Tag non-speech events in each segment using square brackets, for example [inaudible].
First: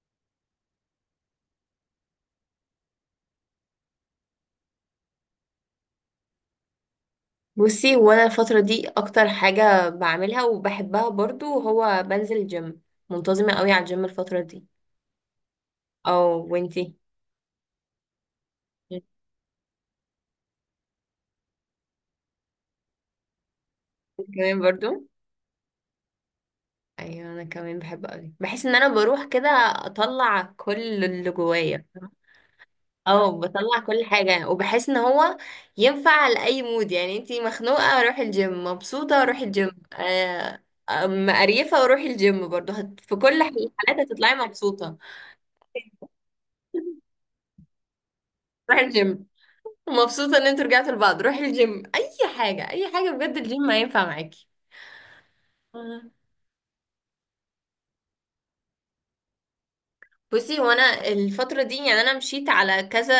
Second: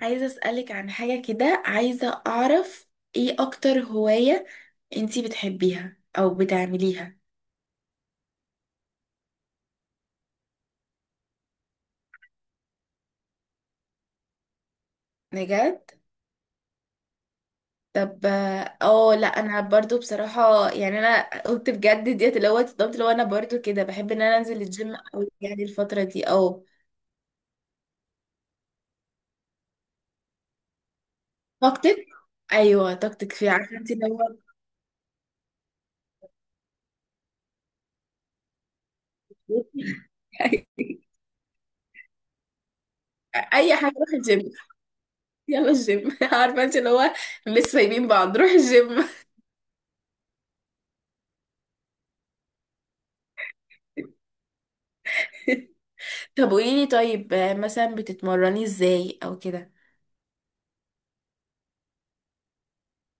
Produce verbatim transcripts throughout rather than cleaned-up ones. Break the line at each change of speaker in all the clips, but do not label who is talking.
عايزة أسألك عن حاجة كده، عايزة أعرف إيه أكتر هواية أنتي بتحبيها أو بتعمليها.
بصي، وانا الفترة دي اكتر حاجة بعملها وبحبها برضو هو بنزل جيم. منتظمة قوي على الجيم الفترة دي.
بجد؟
او، وانتي
طب اه لا، انا برضو بصراحة يعني انا قلت بجد ديت، اللي هو اتصدمت، اللي هو انا برضو كده بحب ان انا
كمان
انزل الجيم،
برضو.
او يعني الفترة دي. اه
ايوه انا كمان بحب قوي، بحس ان انا بروح كده اطلع كل اللي جوايا،
طاقتك. ايوه طاقتك،
او
في، عارفة
بطلع
انت
كل
اللي هو.
حاجة وبحس ان هو ينفع لأي مود. يعني انتي مخنوقة روحي الجيم، مبسوطة روحي الجيم،
[laughs]
آه، أم- قريفة وروحي الجيم برضو هت... في كل
اي حاجة
الحالات
روح
هتطلعي
الجيم.
مبسوطة.
يلا الجيم. [laughs] عارفة انت اللي هو، مش سايبين بعض، روح
روحي
الجيم.
الجيم، مبسوطة ان انتوا رجعتوا لبعض، روحي الجيم، اي حاجة، اي حاجة بجد الجيم هينفع معاكي.
[laughs]
مم.
طب قوليلي طيب، آه، مثلا بتتمرني ازاي او كده؟
بصي، هو انا الفترة دي يعني انا مشيت على كذا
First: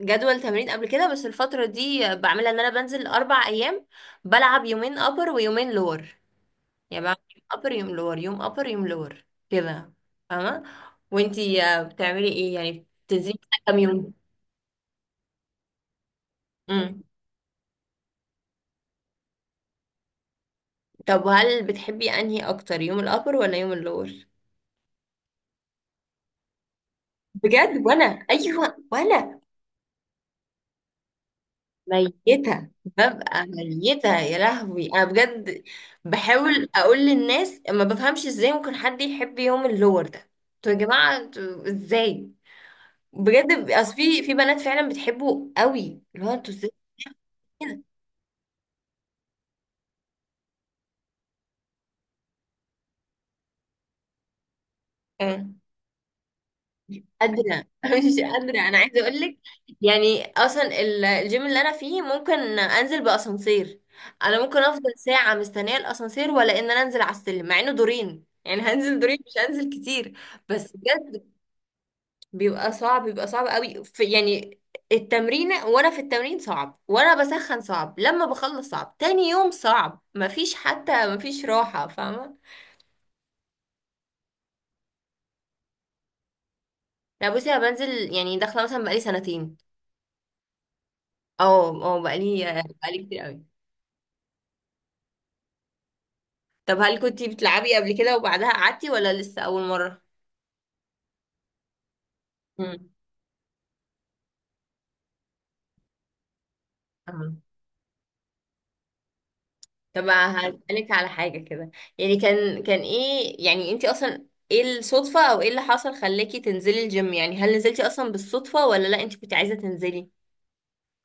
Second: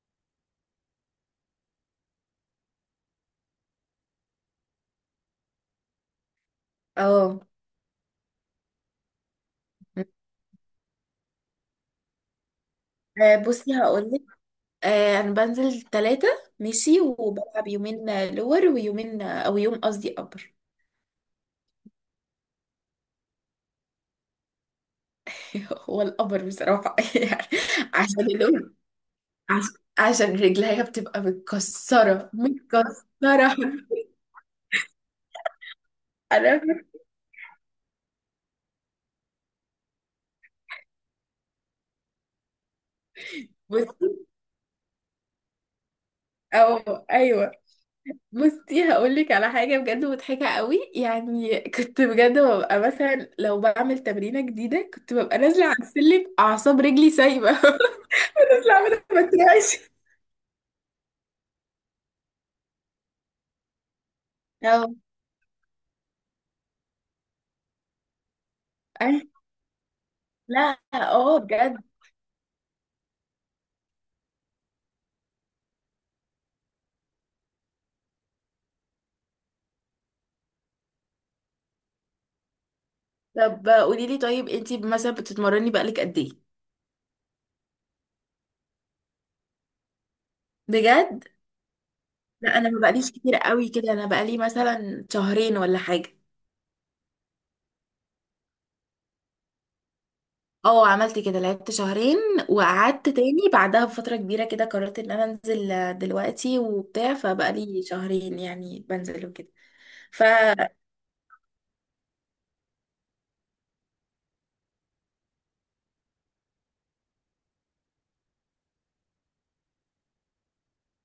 جدول تمرين قبل كده، بس الفترة دي بعملها ان انا بنزل اربع ايام. بلعب يومين ابر ويومين لور. يعني بعمل
اه
يوم ابر يوم لور يوم ابر يوم لور كده، فاهمة. وانتي آه، بتعملي ايه؟ يعني بتنزلي
آه،
كده
بصي
كام يوم؟
هقولك. آه، انا بنزل ثلاثة، ماشي،
امم
وبلعب يومين آه، لور، ويومين آه، او يوم قصدي ابر.
طب هل بتحبي انهي اكتر، يوم الابر ولا يوم اللور؟
[laughs] هو الابر بصراحة، [laughs] يعني
بجد؟ وانا،
عشان اللور،
ايوه وانا
عش- عشان رجليها بتبقى متكسرة
ميتة، ببقى
متكسرة.
ميتة يا لهوي أنا بجد.
[laughs] انا
بحاول أقول للناس ما بفهمش إزاي ممكن حد يحب يوم اللور ده. انتوا يا جماعة انتوا إزاي؟ بجد أصل
بصي،
في في بنات فعلا بتحبه قوي، اللي هو انتوا إزاي
او ايوه.
كده؟
بصي هقولك على حاجة بجد مضحكة قوي. يعني كنت بجد ببقى مثلا لو بعمل تمرينة جديدة، كنت ببقى
أنا
نازلة على السلم أعصاب
مش
رجلي سايبة.
قادرة [laughs] مش
[laughs]
قادرة،
نازلة
أنا
أعمل
عايزة أقول
ما
لك،
تريقش.
يعني أصلا ال- الجيم اللي أنا فيه ممكن أنزل بأسانسير. أنا ممكن أفضل
أو
ساعة مستنية الأسانسير ولا إن أنا أنزل على السلم، مع إنه دورين، يعني هنزل دورين
أي،
مش هنزل كتير. بس
لا
بجد
اه بجد.
بيبقى صعب، بيبقى صعب قوي في يعني التمرين. وانا في التمرين صعب، وانا بسخن صعب، لما بخلص صعب، تاني يوم صعب، مفيش حتى مفيش راحة، فاهمة.
طب قولي لي طيب، انتي مثلا بتتمرني بقالك قد ايه؟
لا بصي، انا بنزل يعني داخلة مثلا بقالي سنتين.
بجد،
اه، اه بقالي،
لا انا ما
بقالي
بقاليش
كتير
كتير
قوي.
قوي كده، انا بقالي مثلا شهرين ولا حاجة.
طب هل كنتي بتلعبي قبل كده وبعدها قعدتي ولا لسه اول مرة؟
اه عملت كده لعبت شهرين، وقعدت تاني بعدها بفترة كبيرة كده قررت ان انا انزل آه، دلوقتي وبتاع،
امم
فبقالي شهرين يعني بنزل وكده.
طب
ف
هسألك على حاجة كده. يعني كان كان ايه، يعني انتي اصلا ايه الصدفة او ايه اللي حصل خلاكي تنزلي الجيم؟ يعني هل نزلتي اصلا بالصدفة ولا لا، انتي كنت عايزة تنزلي؟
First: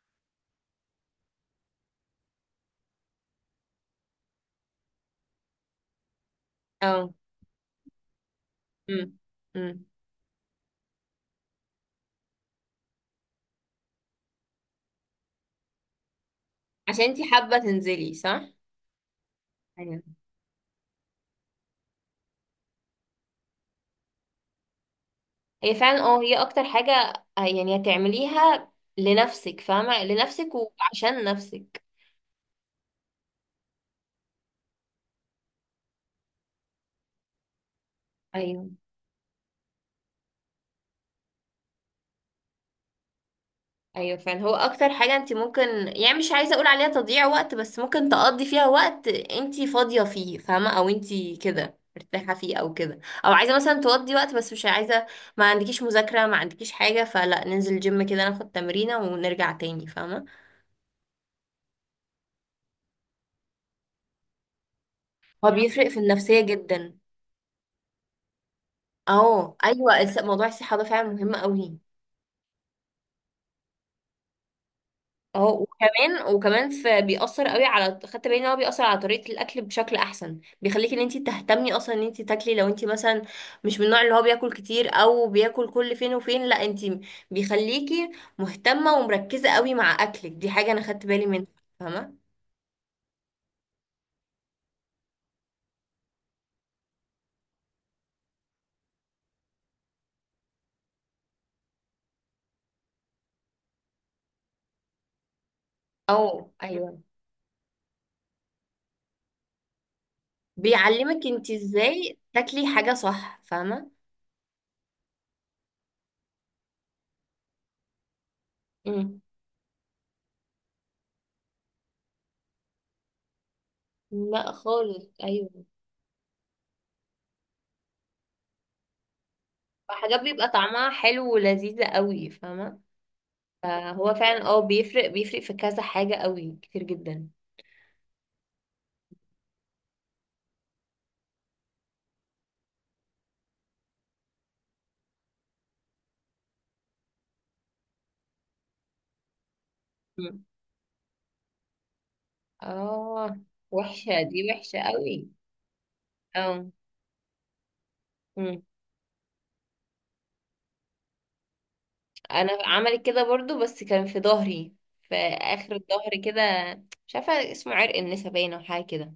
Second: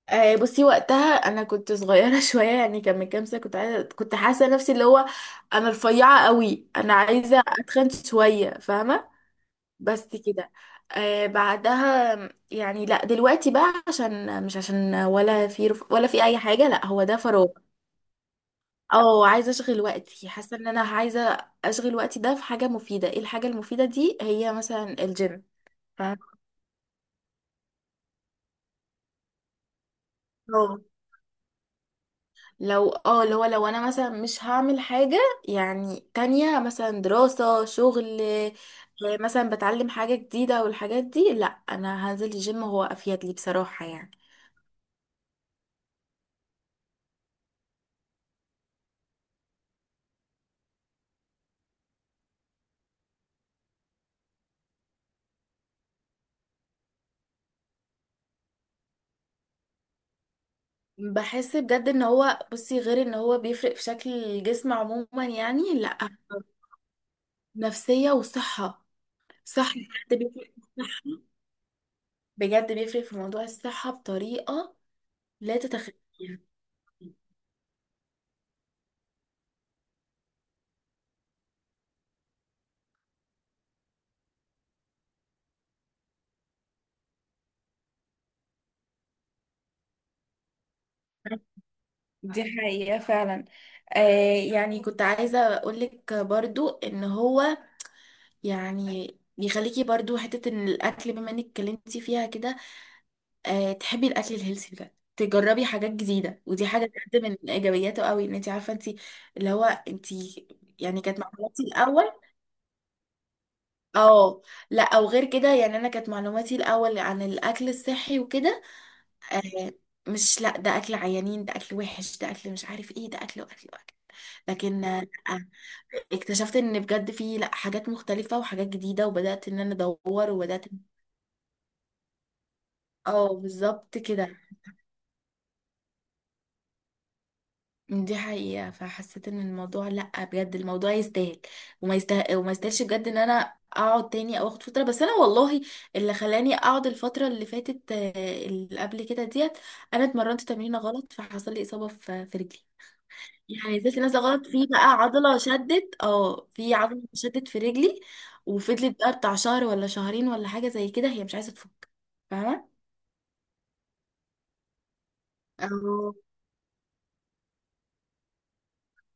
آه، بصي وقتها انا كنت صغيرة، [laughs] شوية يعني كان من كام سنة. كنت عايزة، كنت حاسة نفسي اللي هو انا رفيعة قوي، انا
اه.
عايزة اتخن شوية، فاهمة؟
امم امم
بس كده. آه بعدها يعني لا دلوقتي بقى عشان مش عشان ولا في رف... ولا في اي حاجة، لا هو
عشان
ده
انتي
فراغ.
حابة تنزلي، صح.
اه عايزه اشغل
ايوه،
وقتي، حاسه ان انا عايزه اشغل وقتي ده في حاجه مفيده. ايه الحاجه المفيده دي؟ هي مثلا الجيم.
هي فعلا، اه
فاهمة؟
هي اكتر حاجة. آه، يعني هتعمليها لنفسك، فاهمة، لنفسك
اه
وعشان نفسك.
لو اه اللي هو لو انا مثلا مش هعمل حاجه يعني تانية، مثلا دراسه، شغل، آه،
ايوه،
مثلا بتعلم حاجه جديده والحاجات دي، لا انا هنزل الجيم هو افيد لي بصراحه يعني.
ايوه فعلا هو اكتر حاجه انت ممكن، يعني مش عايزه اقول عليها تضييع وقت بس ممكن تقضي فيها وقت انت فاضيه فيه، فاهمه، او انت كده مرتاحه فيه او كده، او عايزه مثلا تقضي وقت بس مش عايزه، ما عندكيش مذاكره ما عندكيش حاجه، فلا ننزل جيم كده ناخد تمرينه ونرجع تاني، فاهمه.
بحس بجد ان هو، بصي، غير ان هو بيفرق في شكل الجسم عموما،
هو
يعني
بيفرق
لا،
في النفسيه جدا.
نفسيه وصحه،
اه
صحه.
ايوه، الس-
بجد
موضوع
بيفرق في
الصحه ده فعلا
الصحة.
مهم قوي.
بجد بيفرق في موضوع الصحة بطريقة
اه،
لا
وكمان
تتخيليها.
وكمان في بيأثر قوي، على خدت بالي ان هو بيأثر على طريقة الأكل بشكل أحسن. بيخليكي ان انت تهتمي اصلا ان انت تاكلي، لو انت مثلا مش من النوع اللي هو بياكل كتير او بياكل كل فين وفين، لا انت بيخليكي مهتمة ومركزة قوي مع أكلك. دي حاجة انا خدت بالي منها، فاهمة.
دي حقيقة فعلا. آه يعني كنت عايزة أقولك برضو إن هو يعني بيخليكي برضو حتة إن الأكل، بما إنك اتكلمتي فيها كده، آه تحبي الأكل الهيلثي بجد، تجربي حاجات
او
جديدة، ودي حاجة
ايوه،
بجد من إيجابياته قوي. إن أنت عارفة أنت اللي هو أنت، يعني كانت
بيعلمك انت
معلوماتي الأول،
ازاي تاكلي حاجة صح، فاهمة.
اه لا، أو غير كده يعني. أنا كانت معلوماتي الأول عن الأكل الصحي وكده،
امم
آه مش لا، ده اكل عيانين، ده اكل وحش، ده اكل مش عارف ايه، ده اكل واكل واكل.
لا
لكن آه،
خالص،
لأ،
ايوه،
اكتشفت ان بجد في، لا، حاجات مختلفة وحاجات جديدة، وبدأت ان انا
حاجات
ادور
بيبقى
وبدأت.
طعمها حلو ولذيذة قوي، فاهمة.
اه بالظبط
فهو
كده.
فعلا، اه بيفرق بيفرق في كذا حاجة قوي كتير جدا.
دي حقيقة. فحسيت ان الموضوع، لا بجد الموضوع يستاهل وما يستاهل، وما يستاهلش بجد ان انا اقعد تاني او اخد فترة. بس انا والله اللي خلاني اقعد الفترة اللي فاتت، آه، اللي قبل كده ديت، انا اتمرنت
مم.
تمرينة غلط فحصل لي اصابة في في رجلي.
اه،
يعني نزلت
وحشة
نازله
دي،
غلط، في
وحشة
بقى
قوي.
عضله شدت، اه
اه.
في عضله شدت في رجلي.
مم.
وفضلت بقى بتاع شهر ولا شهرين ولا حاجه زي كده هي مش عايزه تفك،
انا
فاهمه؟
عملت كده برضو، بس كان في ظهري، في اخر
اه
الظهر كده. مش عارفة اسمه عرق النسا باينة او حاجة كده.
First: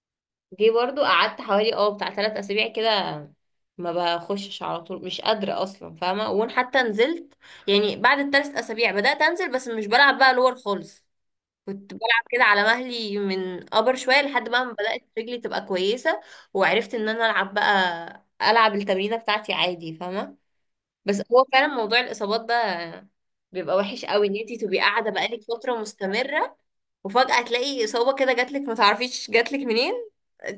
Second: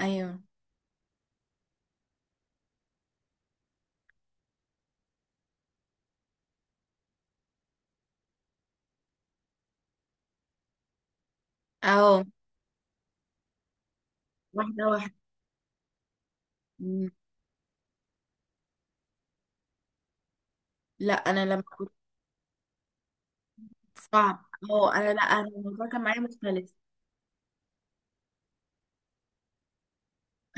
ايوه
جه برضو، قعدت حوالي اه بتاع ثلاث اسابيع كده، ما بخشش على طول، مش قادرة اصلا، فاهمة. وان حتى نزلت يعني بعد الثلاث اسابيع بدأت انزل، بس مش بلعب بقى لور خالص. كنت بلعب
اه.
كده على مهلي من ابر شوية، لحد بقى ما
واحده
بدأت
واحده.
رجلي تبقى كويسة، وعرفت ان
مم.
انا العب بقى، العب التمرينة بتاعتي عادي، فاهمة.
لا
بس
انا
هو
لما
فعلا
كنت،
موضوع الاصابات ده بيبقى وحش قوي، ان
صعب،
انتي تبقي
اه
قاعده
انا لا
بقالك
انا
فتره
الموضوع كان معايا
مستمره،
مختلف.
وفجاه تلاقي اصابه كده جاتلك ما تعرفيش جاتلك منين.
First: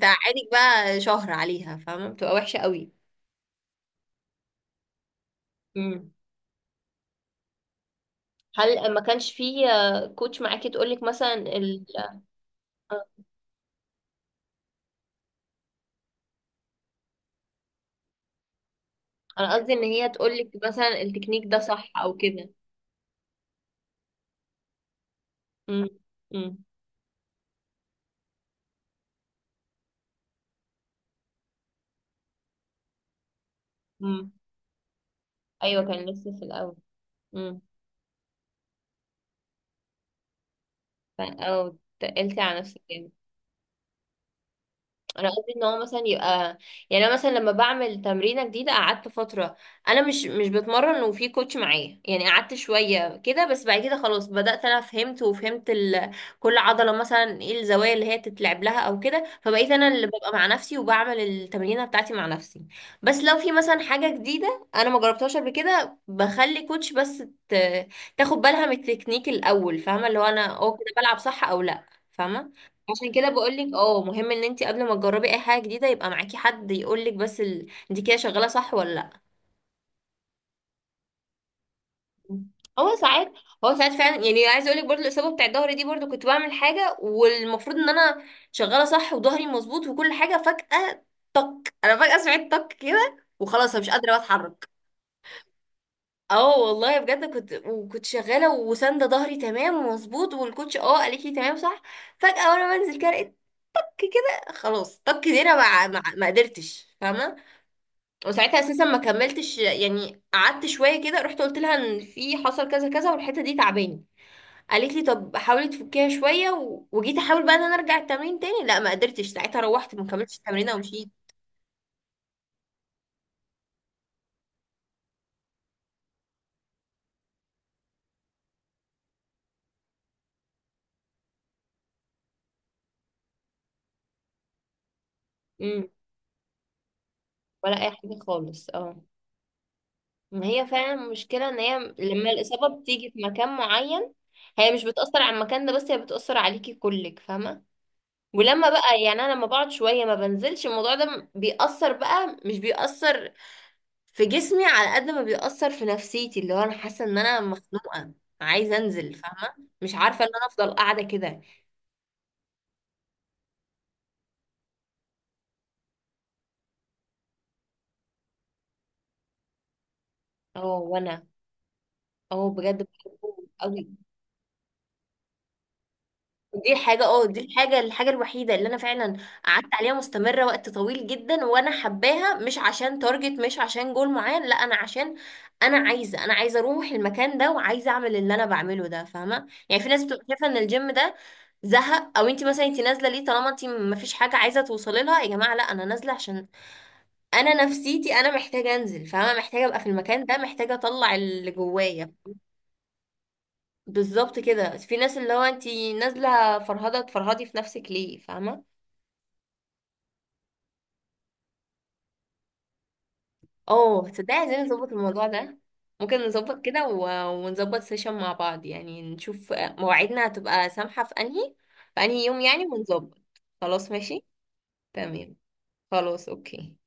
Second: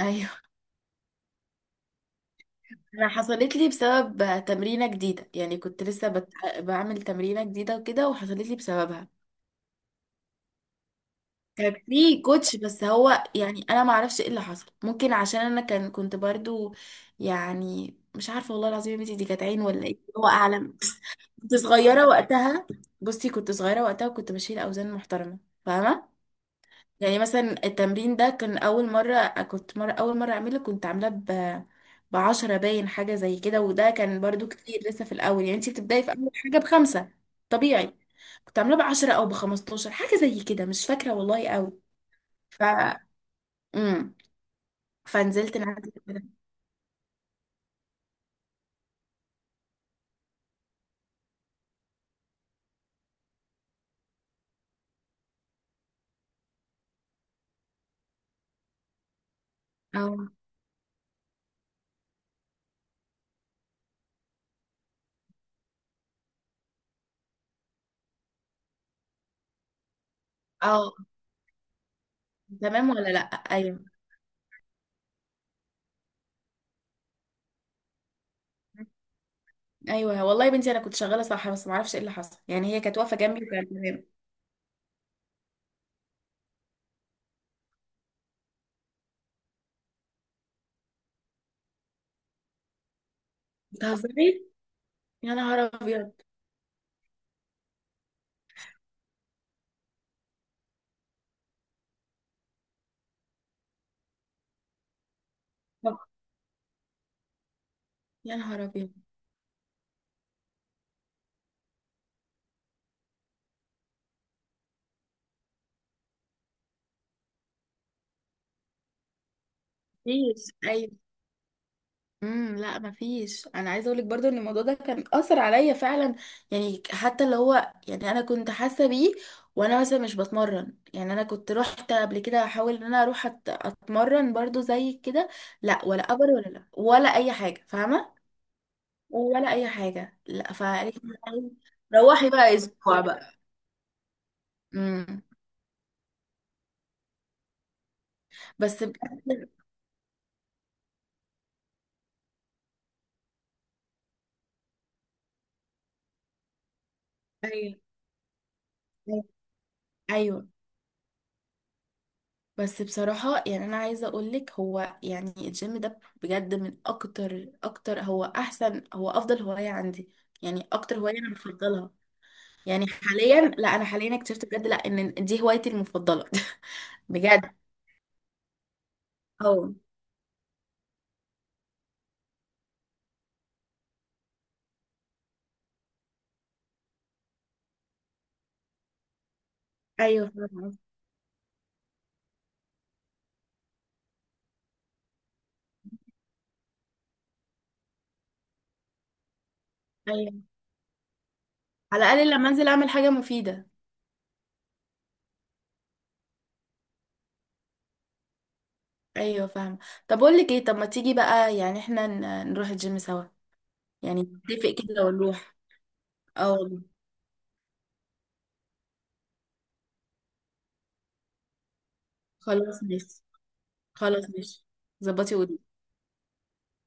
ايوه،
تعاني بقى شهر عليها، فاهمة، بتبقى وحشة قوي.
انا حصلت لي بسبب تمرينه جديده. يعني كنت لسه
مم.
بت... بعمل تمرينه جديده وكده، وحصلت لي
هل ما
بسببها.
كانش في آه، كوتش معاكي تقولك مثلا
كان
ال...
في كوتش، بس
آه،
هو يعني انا ما اعرفش ايه اللي حصل، ممكن عشان انا كان كنت برضو يعني مش عارفه. والله العظيم يا بنتي دي كانت
انا
عين
قصدي ان
ولا ايه،
هي
هو
تقولك
اعلم.
مثلا التكنيك
كنت
ده صح
صغيره
او كده.
وقتها. بصي كنت صغيره وقتها وكنت بشيل اوزان محترمه،
مم.
فاهمه؟
مم.
يعني مثلا التمرين ده كان اول مره، كنت مره اول مره اعمله، كنت عاملاه ب، بعشرة باين حاجه زي كده، وده كان
مم.
برضو كتير لسه في الاول يعني. انتي
ايوه
بتبداي
كان
في اول
لسه في
حاجه
الاول.
بخمسة،
امم
طبيعي. كنت عاملاه بعشرة او بخمستاشر، حاجه زي كده مش فاكره والله قوي.
او تقلتي على
ف،
نفسك يعني.
امم،
انا قصدي
فنزلت
ان هو
نعدي
مثلا
كده.
يبقى، يعني انا مثلا لما بعمل تمرينه جديده قعدت فتره انا مش مش بتمرن وفي كوتش معايا، يعني قعدت شويه كده، بس بعد كده خلاص بدات انا فهمت، وفهمت ال... كل عضله مثلا ايه الزوايا اللي هي تتلعب لها او كده. فبقيت انا اللي
اه
ببقى مع نفسي وبعمل التمرينه بتاعتي مع نفسي، بس لو في مثلا حاجه جديده انا ما جربتهاش قبل كده بخلي كوتش بس ت... تاخد بالها من التكنيك الاول، فاهمه، اللي هو انا اه كده
اه.
بلعب صح او لا، فاهمه.
تمام ولا
عشان
لا.
كده بقولك،
ايوه.
اه مهم ان انت قبل ما تجربي اي حاجه جديده يبقى معاكي حد يقولك بس ال... انت كده شغاله صح ولا لا.
ايوه والله يا بنتي انا كنت شغاله صح، بس ما اعرفش ايه اللي حصل. يعني هي
هو
كانت واقفه
ساعات
جنبي وكانت
هو ساعات
تمام.
فعلا، يعني عايزه اقولك برضو الاصابه بتاع ظهري دي برضو كنت بعمل حاجه والمفروض ان انا شغاله صح وظهري مظبوط وكل حاجه، فجاه طك، انا فجاه سمعت طك كده وخلاص انا مش قادره
بتهزري!
اتحرك.
يا نهار ابيض!
اه والله بجد، كنت وكنت شغاله وساندة ظهري تمام ومظبوط، والكوتش اه قالت لي تمام صح. فجاه وانا بنزل كده لقيت طك كده، خلاص طك دي انا
طب،
ما ما ما قدرتش، فاهمه.
يا
وساعتها
نهار
اساسا
ابيض.
ما كملتش، يعني قعدت شويه كده، رحت قلت لها ان في حصل كذا كذا والحته دي تعباني. قالت لي طب حاولي تفكيها شويه و... وجيت احاول بقى ان انا ارجع التمرين تاني، لا ما قدرتش، ساعتها روحت ما كملتش
مفيش
التمرين
أيوه.
ومشيت.
امم، لا مفيش. انا عايزه اقولك برضو ان الموضوع ده كان اثر عليا فعلا. يعني حتى اللي هو يعني انا كنت حاسه بيه وانا مثلا مش بتمرن. يعني انا كنت رحت قبل كده احاول ان انا اروح أت- اتمرن برضو زي كده، لا،
امم
ولا ابر ولا، لا ولا اي حاجه،
ولا اي
فاهمه؟
حاجه خالص، اه.
ولا اي حاجه.
ما
لا
هي فعلا
فقالت لي
المشكله، ان هي
روحي
لما
بقى
الاصابه
اسبوع
بتيجي في
بقى.
مكان معين، هي مش بتأثر
امم.
على المكان ده بس، هي بتأثر عليكي كلك، فاهمة. ولما
بس
بقى يعني أنا لما
بجد،
بقعد شوية ما بنزلش، الموضوع ده بيأثر بقى، مش بيأثر في جسمي على قد ما بيأثر في نفسيتي، اللي هو انا حاسه ان انا
ايوه
مخنوقه، عايزه انزل، فاهمه، مش عارفه ان انا
ايوه.
افضل قاعده كده.
بس بصراحة يعني أنا عايزة أقولك، هو يعني الجيم ده بجد من أكتر أكتر، هو أحسن، هو أفضل هواية عندي. يعني
اه،
أكتر هواية
وانا
أنا بفضلها
اه بجد
يعني
بحبه
حاليا. لا أنا
قوي.
حاليا اكتشفت بجد لا إن دي هوايتي المفضلة.
دي حاجة،
[laughs]
اه دي
بجد
الحاجة الحاجة الوحيدة اللي انا فعلا قعدت
أه.
عليها مستمرة وقت طويل جدا، وانا حباها مش عشان تارجت، مش عشان جول معين، لا انا عشان انا عايزة انا عايزة اروح المكان ده وعايزة اعمل اللي انا بعمله ده، فاهمة. يعني في ناس بتبقى
أيوه
شايفة ان
فاهمة.
الجيم ده زهق، او انت مثلا انت نازلة ليه، طالما انت مفيش حاجة عايزة توصلي لها. يا جماعة لا، انا نازلة عشان انا نفسيتي، انا محتاجة انزل، فاهمة، محتاجة ابقى في المكان ده،
أيوه،
محتاجة اطلع اللي
على
جوايا.
الأقل لما أنزل أعمل حاجة مفيدة.
بالظبط كده، في ناس اللي هو انت نازلة فرهضة تفرهدي في نفسك ليه، فاهمة.
أيوه فاهمة. طب أقول لك إيه، طب ما تيجي بقى يعني إحنا ن- نروح الجيم سوا.
اه،
يعني
تصدقي عايزين
نتفق
نظبط
كده
الموضوع
ونروح.
ده. ممكن
أه
نظبط
والله.
كده و- ونظبط سيشن مع بعض، يعني نشوف مواعيدنا هتبقى سامحة في انهي، في انهي يوم يعني
خلاص
ونظبط.
ماشي.
خلاص ماشي،
خلاص ماشي. ظبطي
تمام.
ودي.
خلاص اوكي.